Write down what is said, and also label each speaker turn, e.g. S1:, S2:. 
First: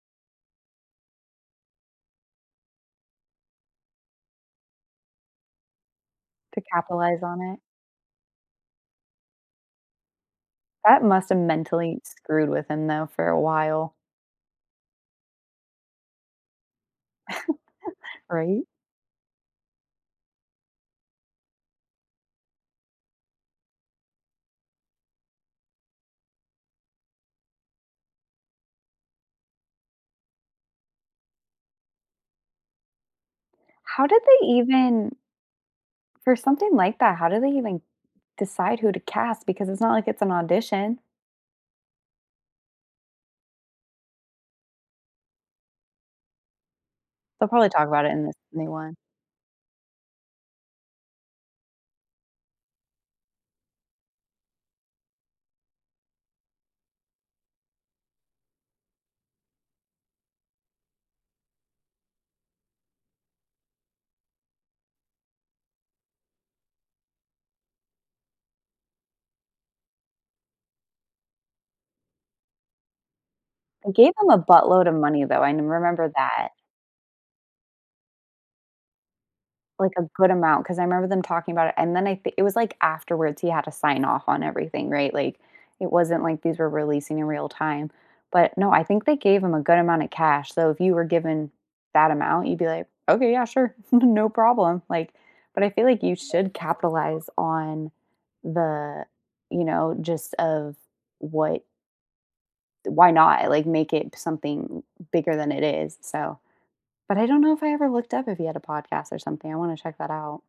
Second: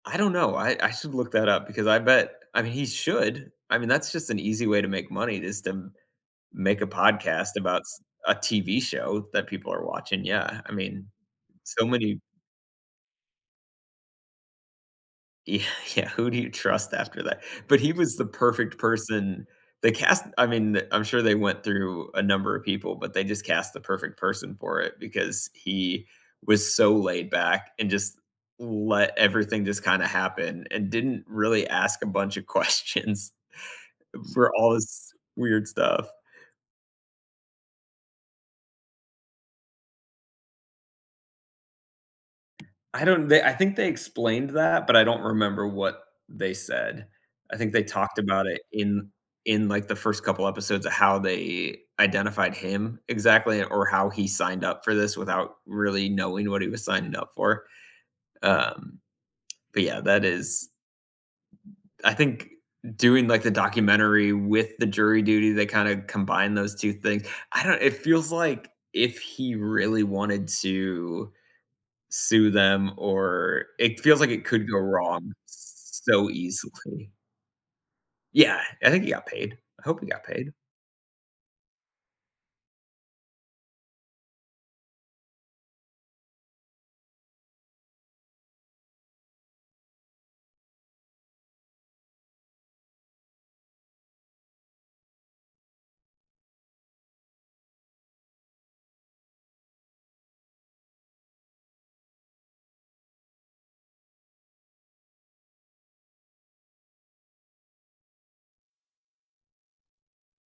S1: I don't know, I I should look that up because I bet I mean, he should. I mean, that's just an easy way to make money is to m to
S2: To
S1: make a
S2: capitalize on
S1: podcast
S2: it?
S1: about s a TV show that people are watching, yeah. I
S2: That
S1: mean,
S2: must have
S1: so
S2: mentally
S1: many
S2: screwed with him, though, for a while.
S1: Y yeah, who do you trust after that? But he was the
S2: Right?
S1: perfect person. They cast I mean, I'm sure they went through a number of people, but they just cast the perfect person for it because he was so laid back and just let everything just kinda happen and didn't really ask a bunch of questions
S2: How did they
S1: for all
S2: even
S1: this weird stuff.
S2: for something like that, how do they even decide who to cast? Because it's not like it's an audition.
S1: I don't they I think they explained that, but I don't remember what they said.
S2: They'll
S1: I
S2: probably
S1: think they
S2: talk about it
S1: talked
S2: in this
S1: about it
S2: new one.
S1: in in, like, the first couple episodes of how they identified him exactly or how he signed up for this without really knowing what he was signing up for. Um, but, yeah, that is I think doing, like, the documentary with the Jury Duty, they kinda combine those 2 things, I don't it feels like if he really wanted to sue them, or
S2: They
S1: it
S2: gave
S1: feels
S2: him
S1: like
S2: a
S1: it could go
S2: buttload of money,
S1: wrong
S2: though. I n remember
S1: so
S2: that.
S1: easily. Yeah! I think he got paid. I
S2: Like,
S1: hope
S2: a
S1: he got
S2: good
S1: paid.
S2: amount 'cause I 'member them talking about it, and then I th it was, like, afterwards, he had to sign off on everything, right? Like, it wasn't like these were releasing in real time. But no, I think they gave him a good amount of cash. So, if you were given that amount, you'd be like, "Okay, yeah, sure, no problem," like but I feel like you should capitalize on the, you know, gist of what th why not? Like, make it something bigger than it is, so but I don't know if I ever looked up if he had a podcast or something. I wanna check that out.